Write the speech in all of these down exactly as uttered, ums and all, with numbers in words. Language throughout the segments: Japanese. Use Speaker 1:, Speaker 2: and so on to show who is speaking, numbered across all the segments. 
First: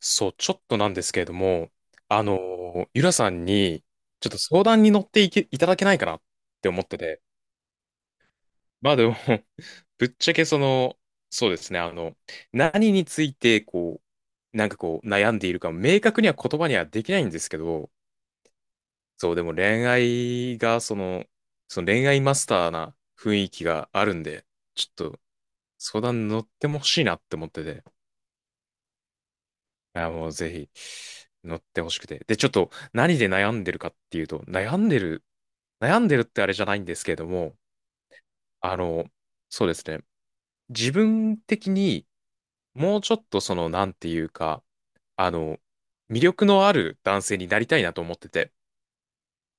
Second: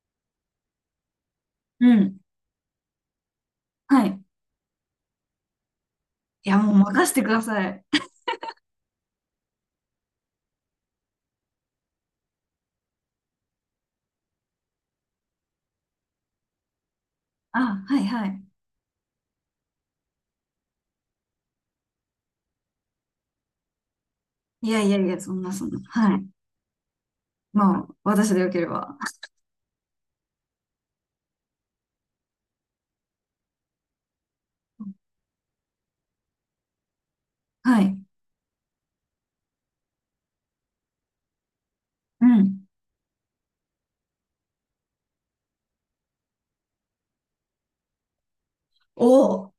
Speaker 1: そう、ちょっとなんですけれども、
Speaker 2: うん。
Speaker 1: あのー、ゆらさんに、
Speaker 2: はい。
Speaker 1: ちょっと相談に乗っていけ、いただけないかなっ
Speaker 2: いや、
Speaker 1: て
Speaker 2: もう
Speaker 1: 思って
Speaker 2: 任せて
Speaker 1: て。
Speaker 2: ください。
Speaker 1: まあでも ぶっちゃけその、そうですね、あの、何について、こう、なんかこう、悩んでいるか、明確には言葉にはできないんですけ
Speaker 2: あ、
Speaker 1: ど、
Speaker 2: はいはい。
Speaker 1: そう、でも恋愛が、その、その恋愛マスターな雰囲気があるんで、
Speaker 2: いや
Speaker 1: ちょ
Speaker 2: い
Speaker 1: っ
Speaker 2: やいや、
Speaker 1: と
Speaker 2: そんなそんな。
Speaker 1: 相
Speaker 2: は
Speaker 1: 談
Speaker 2: い。
Speaker 1: に乗ってもほしいなって思って
Speaker 2: ま
Speaker 1: て。
Speaker 2: あ、私でよければ。
Speaker 1: あもうぜひ乗ってほしくて。で、ちょっと何で悩んでるかっていうと、悩んでる、悩んでるってあれじゃないんですけれども、
Speaker 2: はい。
Speaker 1: あの、そうですね。自分的に
Speaker 2: うん。
Speaker 1: もうちょっとその、なんていうか、あの、魅力のある男性になりたいなと思ってて。
Speaker 2: おお、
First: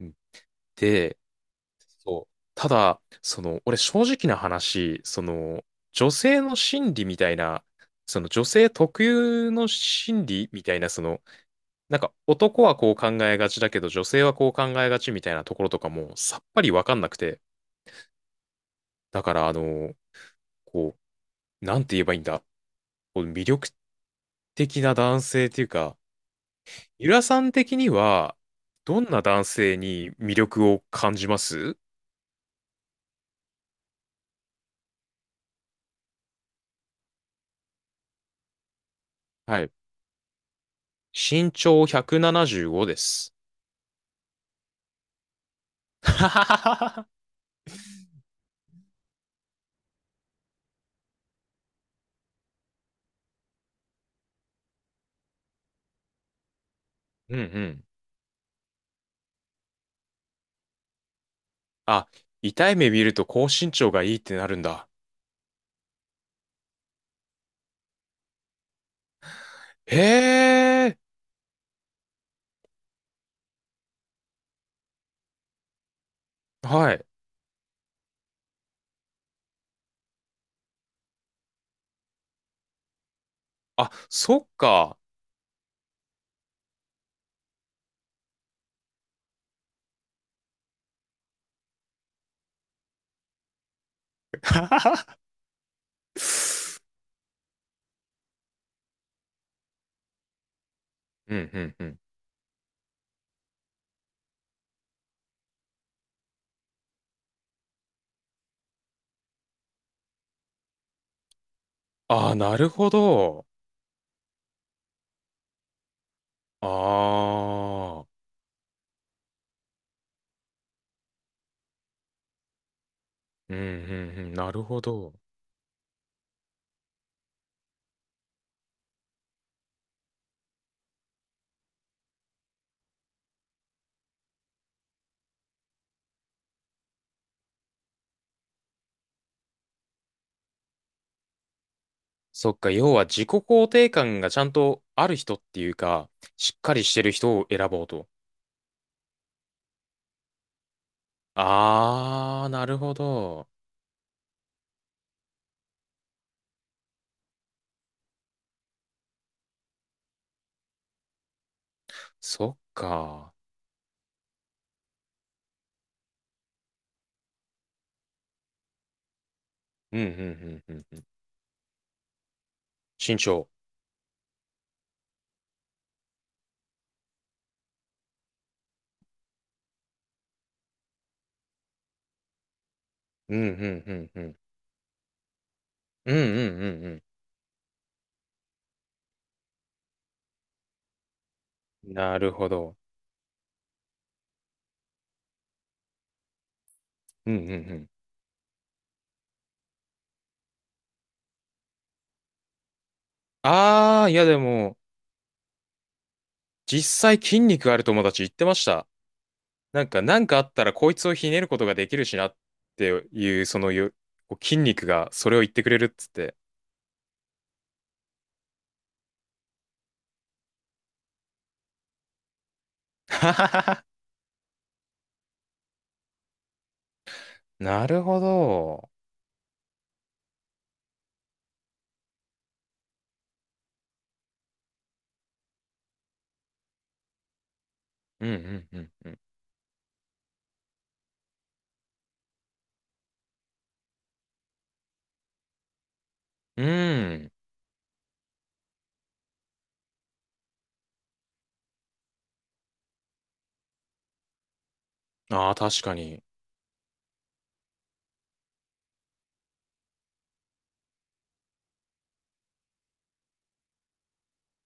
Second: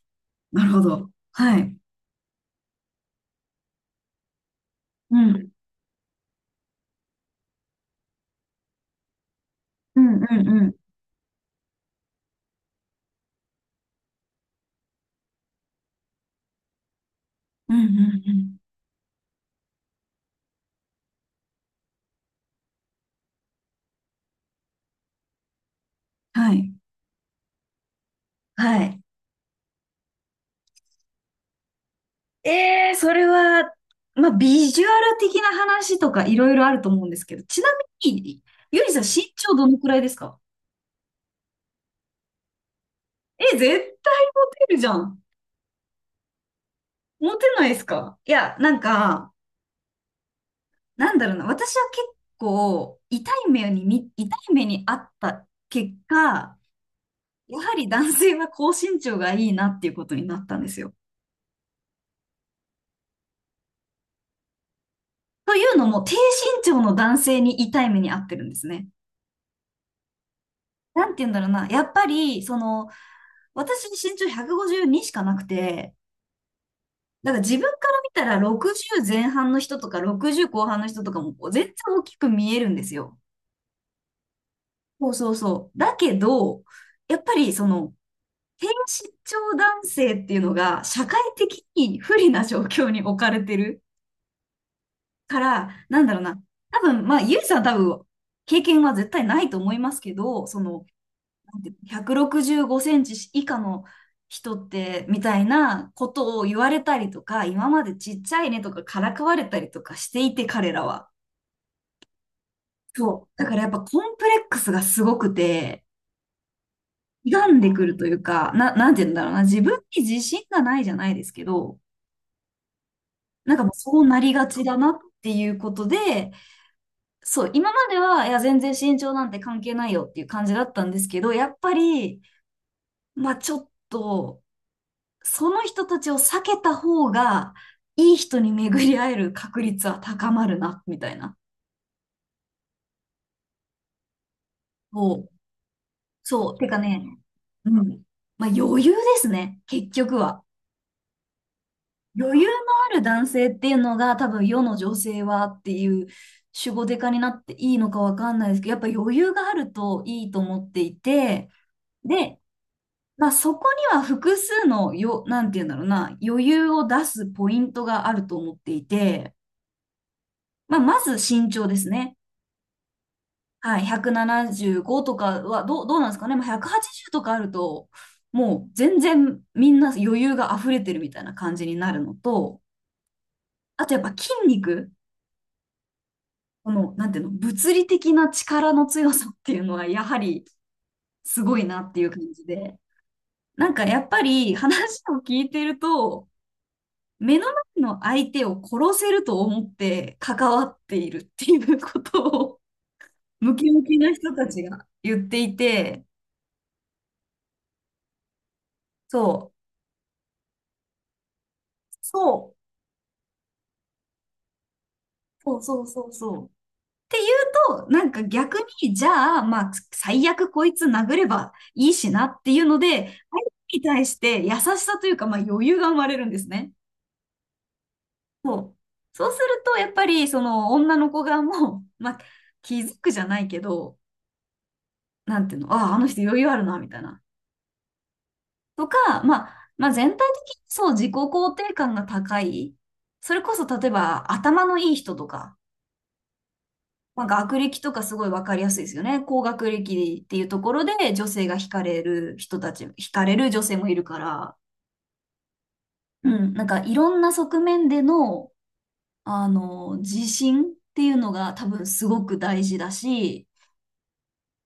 Speaker 1: うん
Speaker 2: なるほど。
Speaker 1: で、
Speaker 2: はい。
Speaker 1: そう。ただ、その、俺正直な話、
Speaker 2: う
Speaker 1: そ
Speaker 2: ん。
Speaker 1: の、女性の心理みたいな、その女性特有の
Speaker 2: うんう
Speaker 1: 心
Speaker 2: ん
Speaker 1: 理
Speaker 2: う
Speaker 1: みた
Speaker 2: ん。
Speaker 1: いな、その、なんか男はこう考えがちだけど女性はこう考えがちみたいなところとかもさっぱりわかんなくて。
Speaker 2: うんうんうん。
Speaker 1: だからあの、こう、なんて言えばいいんだ。こう魅力的な男性っていうか、
Speaker 2: はい。
Speaker 1: ゆらさん的には
Speaker 2: はい。
Speaker 1: どんな男性に魅力を感じます？
Speaker 2: えー、それは、まあ、ビジュアル的な話とかいろいろあると思うんですけど、ちなみに、ゆりさん身長
Speaker 1: は
Speaker 2: ど
Speaker 1: い。
Speaker 2: のくらいですか？
Speaker 1: 身長ひゃくななじゅうごです。
Speaker 2: え、絶対モテるじゃん。モテないですか？いや、なんか、なんだろうな、私は結構痛い目に見、痛い目にあった結果、
Speaker 1: うんう
Speaker 2: やは
Speaker 1: ん。
Speaker 2: り男性は高身長がいいなっていうことになったんですよ。
Speaker 1: あ、痛い目見ると高身長がいいってなるんだ。
Speaker 2: というのも、低身長の男性に痛い目にあってるんですね。
Speaker 1: へえ。
Speaker 2: なんて言うんだろうな、やっぱり、その、私身長ひゃくごじゅうにしかなくて、
Speaker 1: はい。
Speaker 2: だから自分から見たらろくじゅう前半の人とかろくじゅう後半の人とかもこう全然大きく見えるんですよ。
Speaker 1: あ、そっか。
Speaker 2: そうそうそう。だけど、やっぱりその、低身長男性っていうのが社会的に不利な状況に置かれてる から、なんだろうな。多分、まあ、ゆいさんは多分、経験は絶対ないと思いますけど、その、
Speaker 1: うんう
Speaker 2: なんてい
Speaker 1: ん
Speaker 2: うの
Speaker 1: うん。
Speaker 2: ひゃくろくじゅうごセンチ以下の人って、みたいなことを言われたりとか、今までちっちゃいねとかからかわれたりとかしていて、彼らは。
Speaker 1: ああ、なるほ
Speaker 2: そう。
Speaker 1: ど。
Speaker 2: だからやっぱコンプレックスがすごくて、歪んでくる
Speaker 1: あ
Speaker 2: と
Speaker 1: あ、
Speaker 2: いうか、な、なんて言うんだろうな。自分に自信がないじゃないですけど、な
Speaker 1: う
Speaker 2: ん
Speaker 1: んう
Speaker 2: かもうそう
Speaker 1: ん
Speaker 2: な
Speaker 1: う
Speaker 2: り
Speaker 1: ん、
Speaker 2: が
Speaker 1: なる
Speaker 2: ちだ
Speaker 1: ほ
Speaker 2: なっ
Speaker 1: ど。
Speaker 2: ていうことで、そう、今までは、いや、全然身長なんて関係ないよっていう感じだったんですけど、やっぱり、まあちょっと、その人たちを避けた方が、いい人に巡り会える確率は高まるな、みたいな。
Speaker 1: そっか、要は自己肯定感がちゃんとあ
Speaker 2: そ
Speaker 1: る
Speaker 2: う。
Speaker 1: 人っていうか、
Speaker 2: そ
Speaker 1: し
Speaker 2: う。
Speaker 1: っ
Speaker 2: て
Speaker 1: か
Speaker 2: か
Speaker 1: りしてる
Speaker 2: ね、
Speaker 1: 人を選
Speaker 2: う
Speaker 1: ぼう
Speaker 2: ん。
Speaker 1: と。
Speaker 2: まあ余裕ですね、結局は。余
Speaker 1: あ
Speaker 2: 裕
Speaker 1: あ、
Speaker 2: の
Speaker 1: なる
Speaker 2: あ
Speaker 1: ほ
Speaker 2: る男
Speaker 1: ど。
Speaker 2: 性っていうのが多分世の女性はっていう、主語デカになっていいのかわかんないですけど、やっぱ余裕があるといいと思っていて、で、
Speaker 1: そっ
Speaker 2: まあ
Speaker 1: か。
Speaker 2: そこには複数のよ、なんて言うんだろうな、余裕を出すポイントがあると思っていて、
Speaker 1: うんうんうんう
Speaker 2: まあ
Speaker 1: んう
Speaker 2: ま
Speaker 1: ん。
Speaker 2: ず身長ですね。
Speaker 1: 身長。
Speaker 2: はい、ひゃくななじゅうごとかはどう、どうなんですかね。まあひゃくはちじゅうとかあると、もう全然みんな余裕が溢れてるみたいな感じになるのと、
Speaker 1: うんうん
Speaker 2: あ
Speaker 1: う
Speaker 2: とやっぱ
Speaker 1: んう
Speaker 2: 筋
Speaker 1: ん。
Speaker 2: 肉。
Speaker 1: うんう
Speaker 2: こ
Speaker 1: んう
Speaker 2: の、
Speaker 1: ん
Speaker 2: なんていうの、物理的な力の強さっていうのは、やはりすごいな
Speaker 1: う
Speaker 2: っ
Speaker 1: ん。
Speaker 2: ていう
Speaker 1: な
Speaker 2: 感
Speaker 1: る
Speaker 2: じ
Speaker 1: ほど。
Speaker 2: で、なんかやっぱり話を聞いてると、
Speaker 1: うんう
Speaker 2: 目
Speaker 1: ん
Speaker 2: の
Speaker 1: う
Speaker 2: 前
Speaker 1: ん。
Speaker 2: の相手を殺せると思って関わっているっていうことを、ムキムキ
Speaker 1: ああ、
Speaker 2: な
Speaker 1: いや
Speaker 2: 人
Speaker 1: で
Speaker 2: たち
Speaker 1: も、
Speaker 2: が言っていて、
Speaker 1: 実際筋肉ある友達言ってました。
Speaker 2: そう、
Speaker 1: なんか、なんかあったらこいつをひねることができるしなっ
Speaker 2: そ
Speaker 1: ていう、そのよ、こう筋肉がそれを言っ
Speaker 2: う、そう
Speaker 1: てくれ
Speaker 2: そう
Speaker 1: るっ
Speaker 2: そ
Speaker 1: つっ
Speaker 2: うそ
Speaker 1: て。
Speaker 2: う。と、なんか逆に、じゃあ、まあ、最悪こいつ殴ればいいしなっていうので、相
Speaker 1: ははは
Speaker 2: 手に
Speaker 1: は。
Speaker 2: 対して優しさというか、まあ余裕が生まれるんですね。
Speaker 1: なるほ
Speaker 2: そう。
Speaker 1: ど。
Speaker 2: そうすると、やっぱり、その、女の子側も、まあ、気づくじゃないけど、なんていうの、ああ、あの人余裕あるな、みたいな。
Speaker 1: うんうんう
Speaker 2: と
Speaker 1: ん
Speaker 2: か、
Speaker 1: うん。
Speaker 2: まあ、まあ、全体的にそう、自己肯定感が高い。それこそ、例えば、頭のいい人とか、
Speaker 1: う
Speaker 2: まあ、
Speaker 1: ん。
Speaker 2: 学歴とかすごいわかりやすいですよね。高学歴っていうところで、女性が惹かれる人たち、惹かれる女性もいるから、
Speaker 1: ああ、確かに。
Speaker 2: うん、なんか、いろんな側面での、あの、自信っていうのが多分すごく大事だし、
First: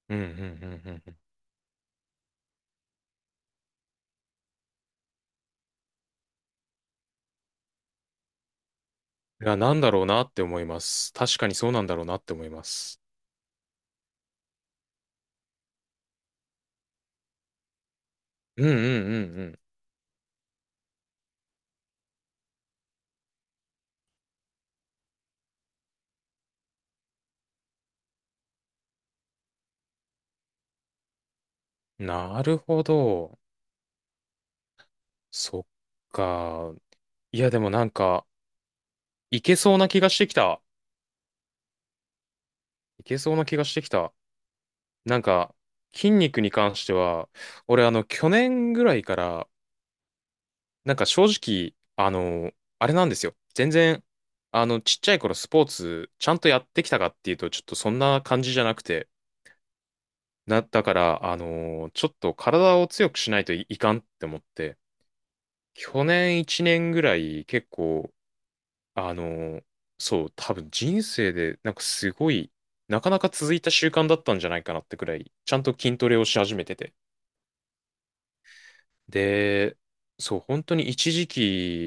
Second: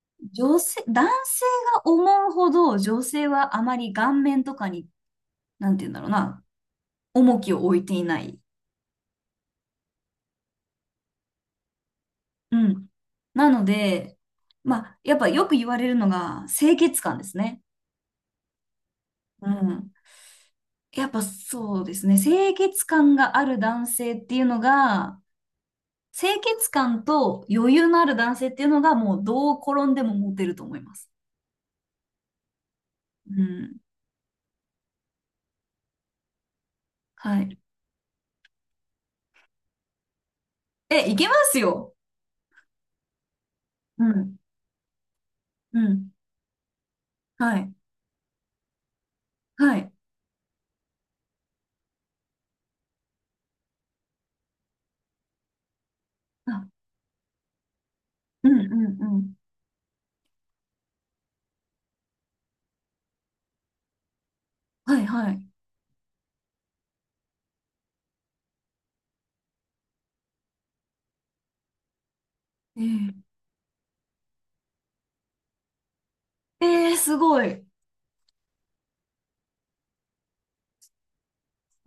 Speaker 1: うんうん
Speaker 2: 女
Speaker 1: うん
Speaker 2: 性、
Speaker 1: うん
Speaker 2: 男
Speaker 1: うん。い
Speaker 2: 性が思うほど女性はあまり顔面とかに、なんて言うんだろうな、重きを置いていない。
Speaker 1: や、なんだろうなって思います。確かにそうなんだろうなって思い
Speaker 2: う
Speaker 1: ま
Speaker 2: ん。
Speaker 1: す。
Speaker 2: なので、まあ、やっぱよく言われるのが清潔感ですね。
Speaker 1: うんうんう
Speaker 2: う
Speaker 1: ん
Speaker 2: ん。やっぱそうですね。清潔感がある男性っていうのが、清潔感と余裕のある男性っていうのがもうどう転んでもモテると思います。
Speaker 1: うん。なるほど。
Speaker 2: うん。
Speaker 1: そっか。い
Speaker 2: は
Speaker 1: や、
Speaker 2: い。
Speaker 1: でもなんか、いけそうな気がしてきた。
Speaker 2: え、いけますよ。
Speaker 1: いけそうな気がしてき
Speaker 2: う
Speaker 1: た。
Speaker 2: ん。
Speaker 1: なんか、
Speaker 2: うん。
Speaker 1: 筋肉に関しては、
Speaker 2: はい。
Speaker 1: 俺あの、去年ぐらいから、
Speaker 2: はい。
Speaker 1: なんか正直、あの、あれなんですよ。全然、あの、ちっちゃい頃スポーツ、ちゃんとや
Speaker 2: あ、
Speaker 1: ってきたかっていうと、ちょっとそんな感
Speaker 2: う
Speaker 1: じ
Speaker 2: ん
Speaker 1: じゃ
Speaker 2: う
Speaker 1: なく
Speaker 2: んう
Speaker 1: て、
Speaker 2: ん。
Speaker 1: な、だから、あの、ちょっと体を強くしないとい、いかんって思って、
Speaker 2: はいはい。
Speaker 1: 去年いちねんぐらい結構、あの、そう、多分人生で、なんかすごい、なかな
Speaker 2: え
Speaker 1: か続いた習慣だったんじゃないかなってくらい、ちゃんと筋トレをし始めて
Speaker 2: ええ
Speaker 1: て。
Speaker 2: ー、すごい。
Speaker 1: で、そう、本当に一時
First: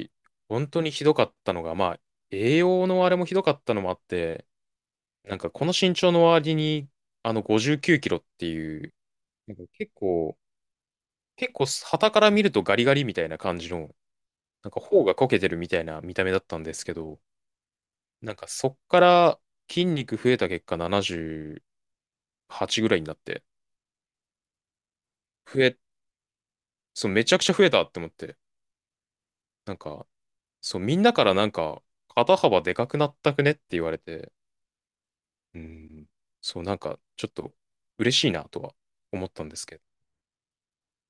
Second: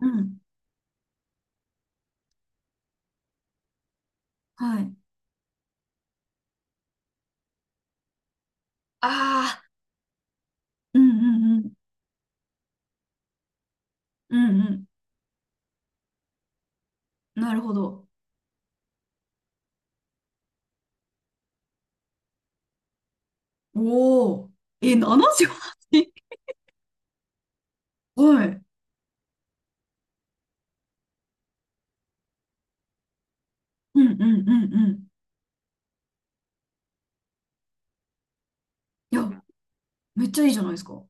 Speaker 2: うん。
Speaker 1: 本当にひどかったのが、まあ、栄養のあれもひどかったのもあって、
Speaker 2: はい。
Speaker 1: なんかこの身長の割に、あの、ごじゅうきゅうキロっていう、なん
Speaker 2: あ
Speaker 1: か
Speaker 2: あ、
Speaker 1: 結構、
Speaker 2: うんう
Speaker 1: 結
Speaker 2: んう
Speaker 1: 構、
Speaker 2: ん。
Speaker 1: 傍から見るとガリガリみたいな感じの、
Speaker 2: うん
Speaker 1: なんか
Speaker 2: う
Speaker 1: 頬がこけてるみたいな見た目だったんですけど、
Speaker 2: ん。なるほど。
Speaker 1: なんかそっから筋肉増えた結果ななじゅうはちぐらいになって、
Speaker 2: おお。え、
Speaker 1: 増え、
Speaker 2: ななじゅうはち？ はち
Speaker 1: そう、めちゃくちゃ増えたって思っ て、
Speaker 2: はい。
Speaker 1: なんか、そう、みんなからなんか、肩幅でかくなったくねって言われ
Speaker 2: うんうんう
Speaker 1: て、
Speaker 2: んうん。
Speaker 1: うん。そう、なんか、ちょっと嬉しいなとは
Speaker 2: い
Speaker 1: 思っ
Speaker 2: や、
Speaker 1: たんですけど。
Speaker 2: めっちゃいいじゃないですか。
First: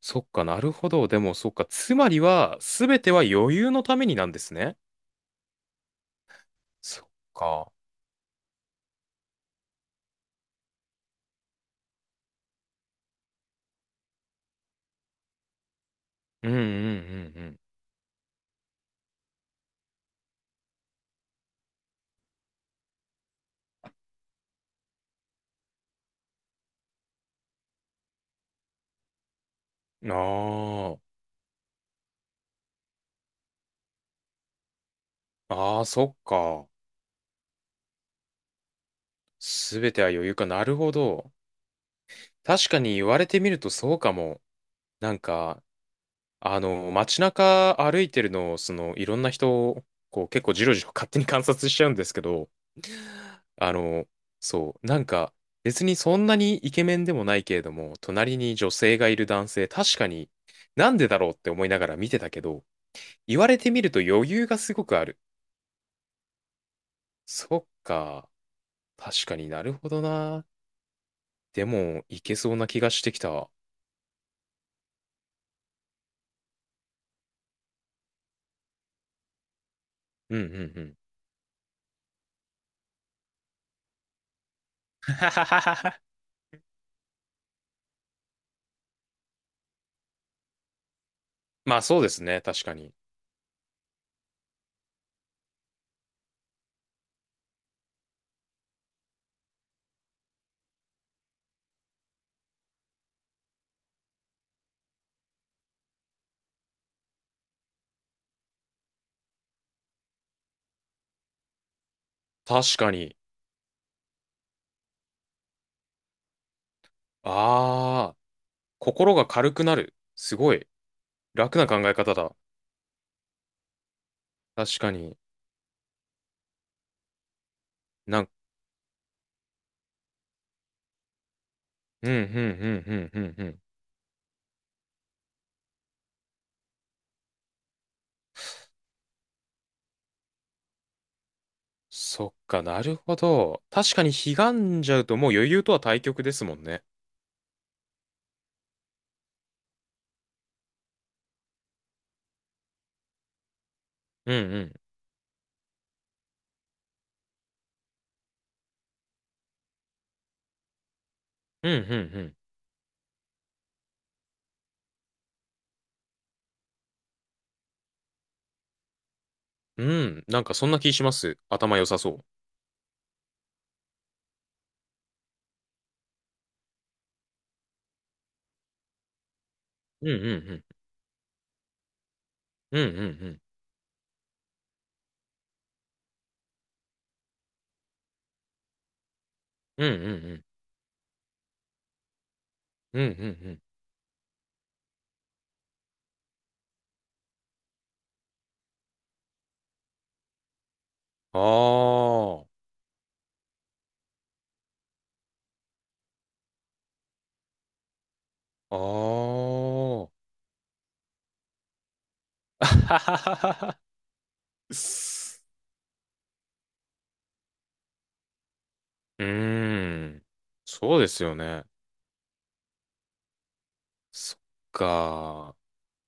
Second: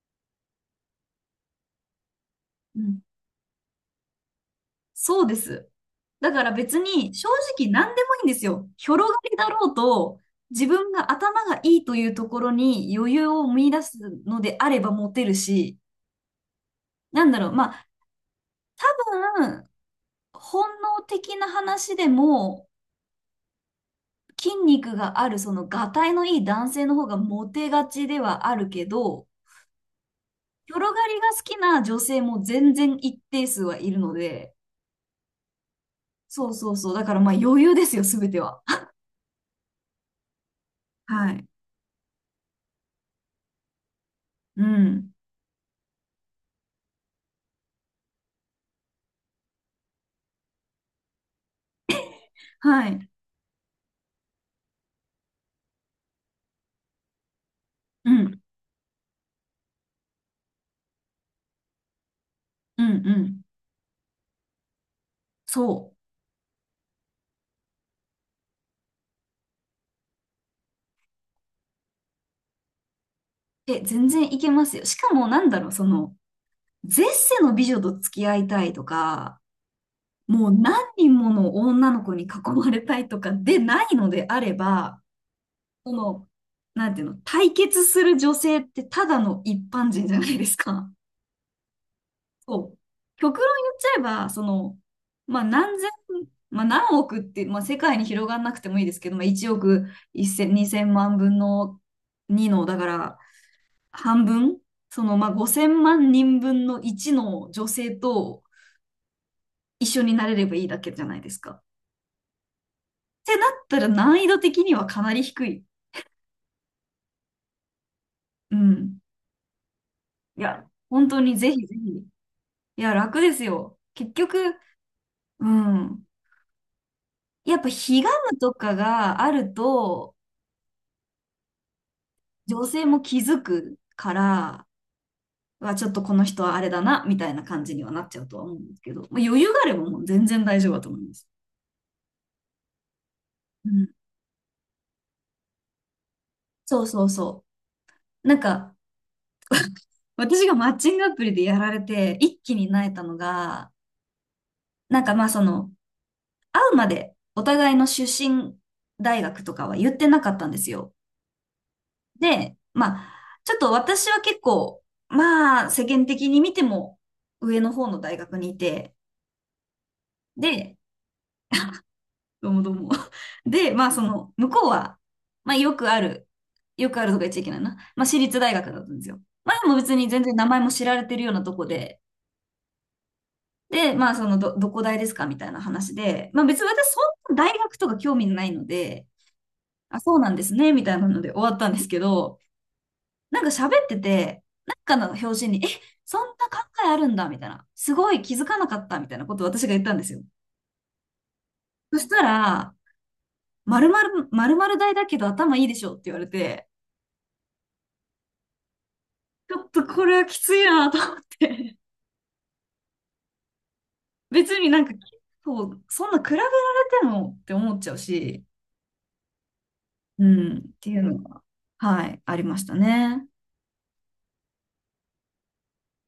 Speaker 1: そっかなるほど。でも、そっか。つまりは、
Speaker 2: う
Speaker 1: すべ
Speaker 2: ん。
Speaker 1: ては余裕のためになんですね。
Speaker 2: そうです。だから別
Speaker 1: そっ
Speaker 2: に正直
Speaker 1: か。
Speaker 2: 何でもいいんですよ。広がりだろうと、自分が頭がいいというところに余裕を見出すのであればモテるし、
Speaker 1: うんう
Speaker 2: なんだろう。
Speaker 1: ん
Speaker 2: まあ、多分本能的な話でも、筋肉がある、その、がたいのいい男性の方がモテがちではあるけど、
Speaker 1: うんうん。
Speaker 2: 広
Speaker 1: あ
Speaker 2: がりが好きな女性も全然一定数はいるので、
Speaker 1: あ。ああ、そっ
Speaker 2: そう
Speaker 1: か。
Speaker 2: そうそう。だからまあ余裕ですよ、すべては。
Speaker 1: すべては余裕か。なるほ
Speaker 2: は
Speaker 1: ど。
Speaker 2: い。
Speaker 1: 確かに言われてみるとそうかも。
Speaker 2: うん。
Speaker 1: なんか、あの、街中歩いてるのを、その、いろんな人こう、結構じろじろ勝手に観察しちゃうんですけど、
Speaker 2: はい。
Speaker 1: あの、そう、なんか、別にそんなにイケメンでもないけれども、
Speaker 2: う
Speaker 1: 隣
Speaker 2: ん。
Speaker 1: に女性がいる男性、確かになんでだろうって思いながら見てたけど、
Speaker 2: うん。う
Speaker 1: 言
Speaker 2: ん。
Speaker 1: われてみると余裕がすごくある。
Speaker 2: そ
Speaker 1: そっか、確かになるほどな。でも、いけそうな気がしてきた。
Speaker 2: う。え、全然いけますよ。しかもなんだろう、その、絶世の美女と付き合いたいとか、
Speaker 1: うんう
Speaker 2: もう
Speaker 1: ん
Speaker 2: 何
Speaker 1: うん。
Speaker 2: 人もの女の子に囲まれたいとかでないのであれば、その、なんていうの、対決する女性ってただの一般人じゃないですか。
Speaker 1: まあそうですね、確
Speaker 2: そ
Speaker 1: か
Speaker 2: う。
Speaker 1: に。
Speaker 2: 極論言っちゃえば、その、まあ何千、まあ何億って、まあ世界に広がんなくてもいいですけど、まあいちおくいち ぜろ ぜろせんにせんまんぶんのにの、だから半分、そのまあごせんまん人分のいちの女性と一緒になれればいいだけじゃないですか。っ
Speaker 1: 確かに。
Speaker 2: てなったら難易度的にはかなり低い。
Speaker 1: ああ。
Speaker 2: うん。
Speaker 1: 心が軽くなる。す
Speaker 2: い
Speaker 1: ごい。
Speaker 2: や、本当にぜ
Speaker 1: 楽な
Speaker 2: ひぜ
Speaker 1: 考
Speaker 2: ひ。
Speaker 1: え
Speaker 2: い
Speaker 1: 方だ。
Speaker 2: や、楽ですよ。結局、
Speaker 1: 確かに。
Speaker 2: うん。やっぱ、彼岸
Speaker 1: なん、
Speaker 2: とかがあると、
Speaker 1: うん、うん、う
Speaker 2: 女性
Speaker 1: ん、う
Speaker 2: も
Speaker 1: ん、
Speaker 2: 気
Speaker 1: うん、
Speaker 2: づ
Speaker 1: うん。
Speaker 2: くから、はちょっとこの人はあれだな、みたいな感じにはなっちゃうとは思うんですけど、まあ、余裕があればもう全然大丈夫だと思います。
Speaker 1: そっか、なるほど。
Speaker 2: うん。
Speaker 1: 確かに、悲願じゃうともう余裕とは対極ですもん
Speaker 2: そ
Speaker 1: ね。
Speaker 2: うそうそう。なんか、私がマッチングアプリでやられて、一気になえたのが、
Speaker 1: うん、うん。
Speaker 2: なんかまあ、その、会うまでお互いの出身大学とかは言ってなかったんですよ。
Speaker 1: うん、うん、
Speaker 2: で、まあ、ちょっと私は結構、まあ、世間的に見ても上の方の大学にいて、
Speaker 1: うん。うん、なんかそん
Speaker 2: で、
Speaker 1: な気します。頭良さそう。
Speaker 2: どうもどうも。で、まあ、その、向こうは、まあ、よくある、よくあるとか言っちゃいけないな。まあ、私立大学だったんですよ。まあ、でも別
Speaker 1: う
Speaker 2: に
Speaker 1: ん、う
Speaker 2: 全
Speaker 1: ん、
Speaker 2: 然名
Speaker 1: う
Speaker 2: 前
Speaker 1: ん。
Speaker 2: も知られてるようなとこで、
Speaker 1: うん、うん、うん。
Speaker 2: で、まあ、その、ど、どこ大ですかみたいな話で、まあ、別に私、そんな大学とか興味ないので、
Speaker 1: うん、うん、
Speaker 2: あ、そ
Speaker 1: う
Speaker 2: うなんで
Speaker 1: ん。
Speaker 2: すね、みたいなので終わったんですけど、
Speaker 1: うん、うん、う
Speaker 2: なんか
Speaker 1: ん。
Speaker 2: 喋ってて、なんかの表紙に、え、そんな考えあるんだ、みたいな。すごい気づかなかった、みたいなことを私が言ったんですよ。
Speaker 1: あ
Speaker 2: そした
Speaker 1: ー。
Speaker 2: ら、〇〇、〇〇大だけど頭いいでしょって言われて、
Speaker 1: あ
Speaker 2: ちょっとこ
Speaker 1: ー。
Speaker 2: れはきついなと思って。
Speaker 1: あはははは。
Speaker 2: 別になんか、そう、そんな比べられてもって思っちゃうし、
Speaker 1: うーん。
Speaker 2: うん、って
Speaker 1: そ
Speaker 2: い
Speaker 1: う
Speaker 2: う
Speaker 1: で
Speaker 2: の
Speaker 1: すよ
Speaker 2: が、
Speaker 1: ね。
Speaker 2: はい、ありましたね。
Speaker 1: そっか。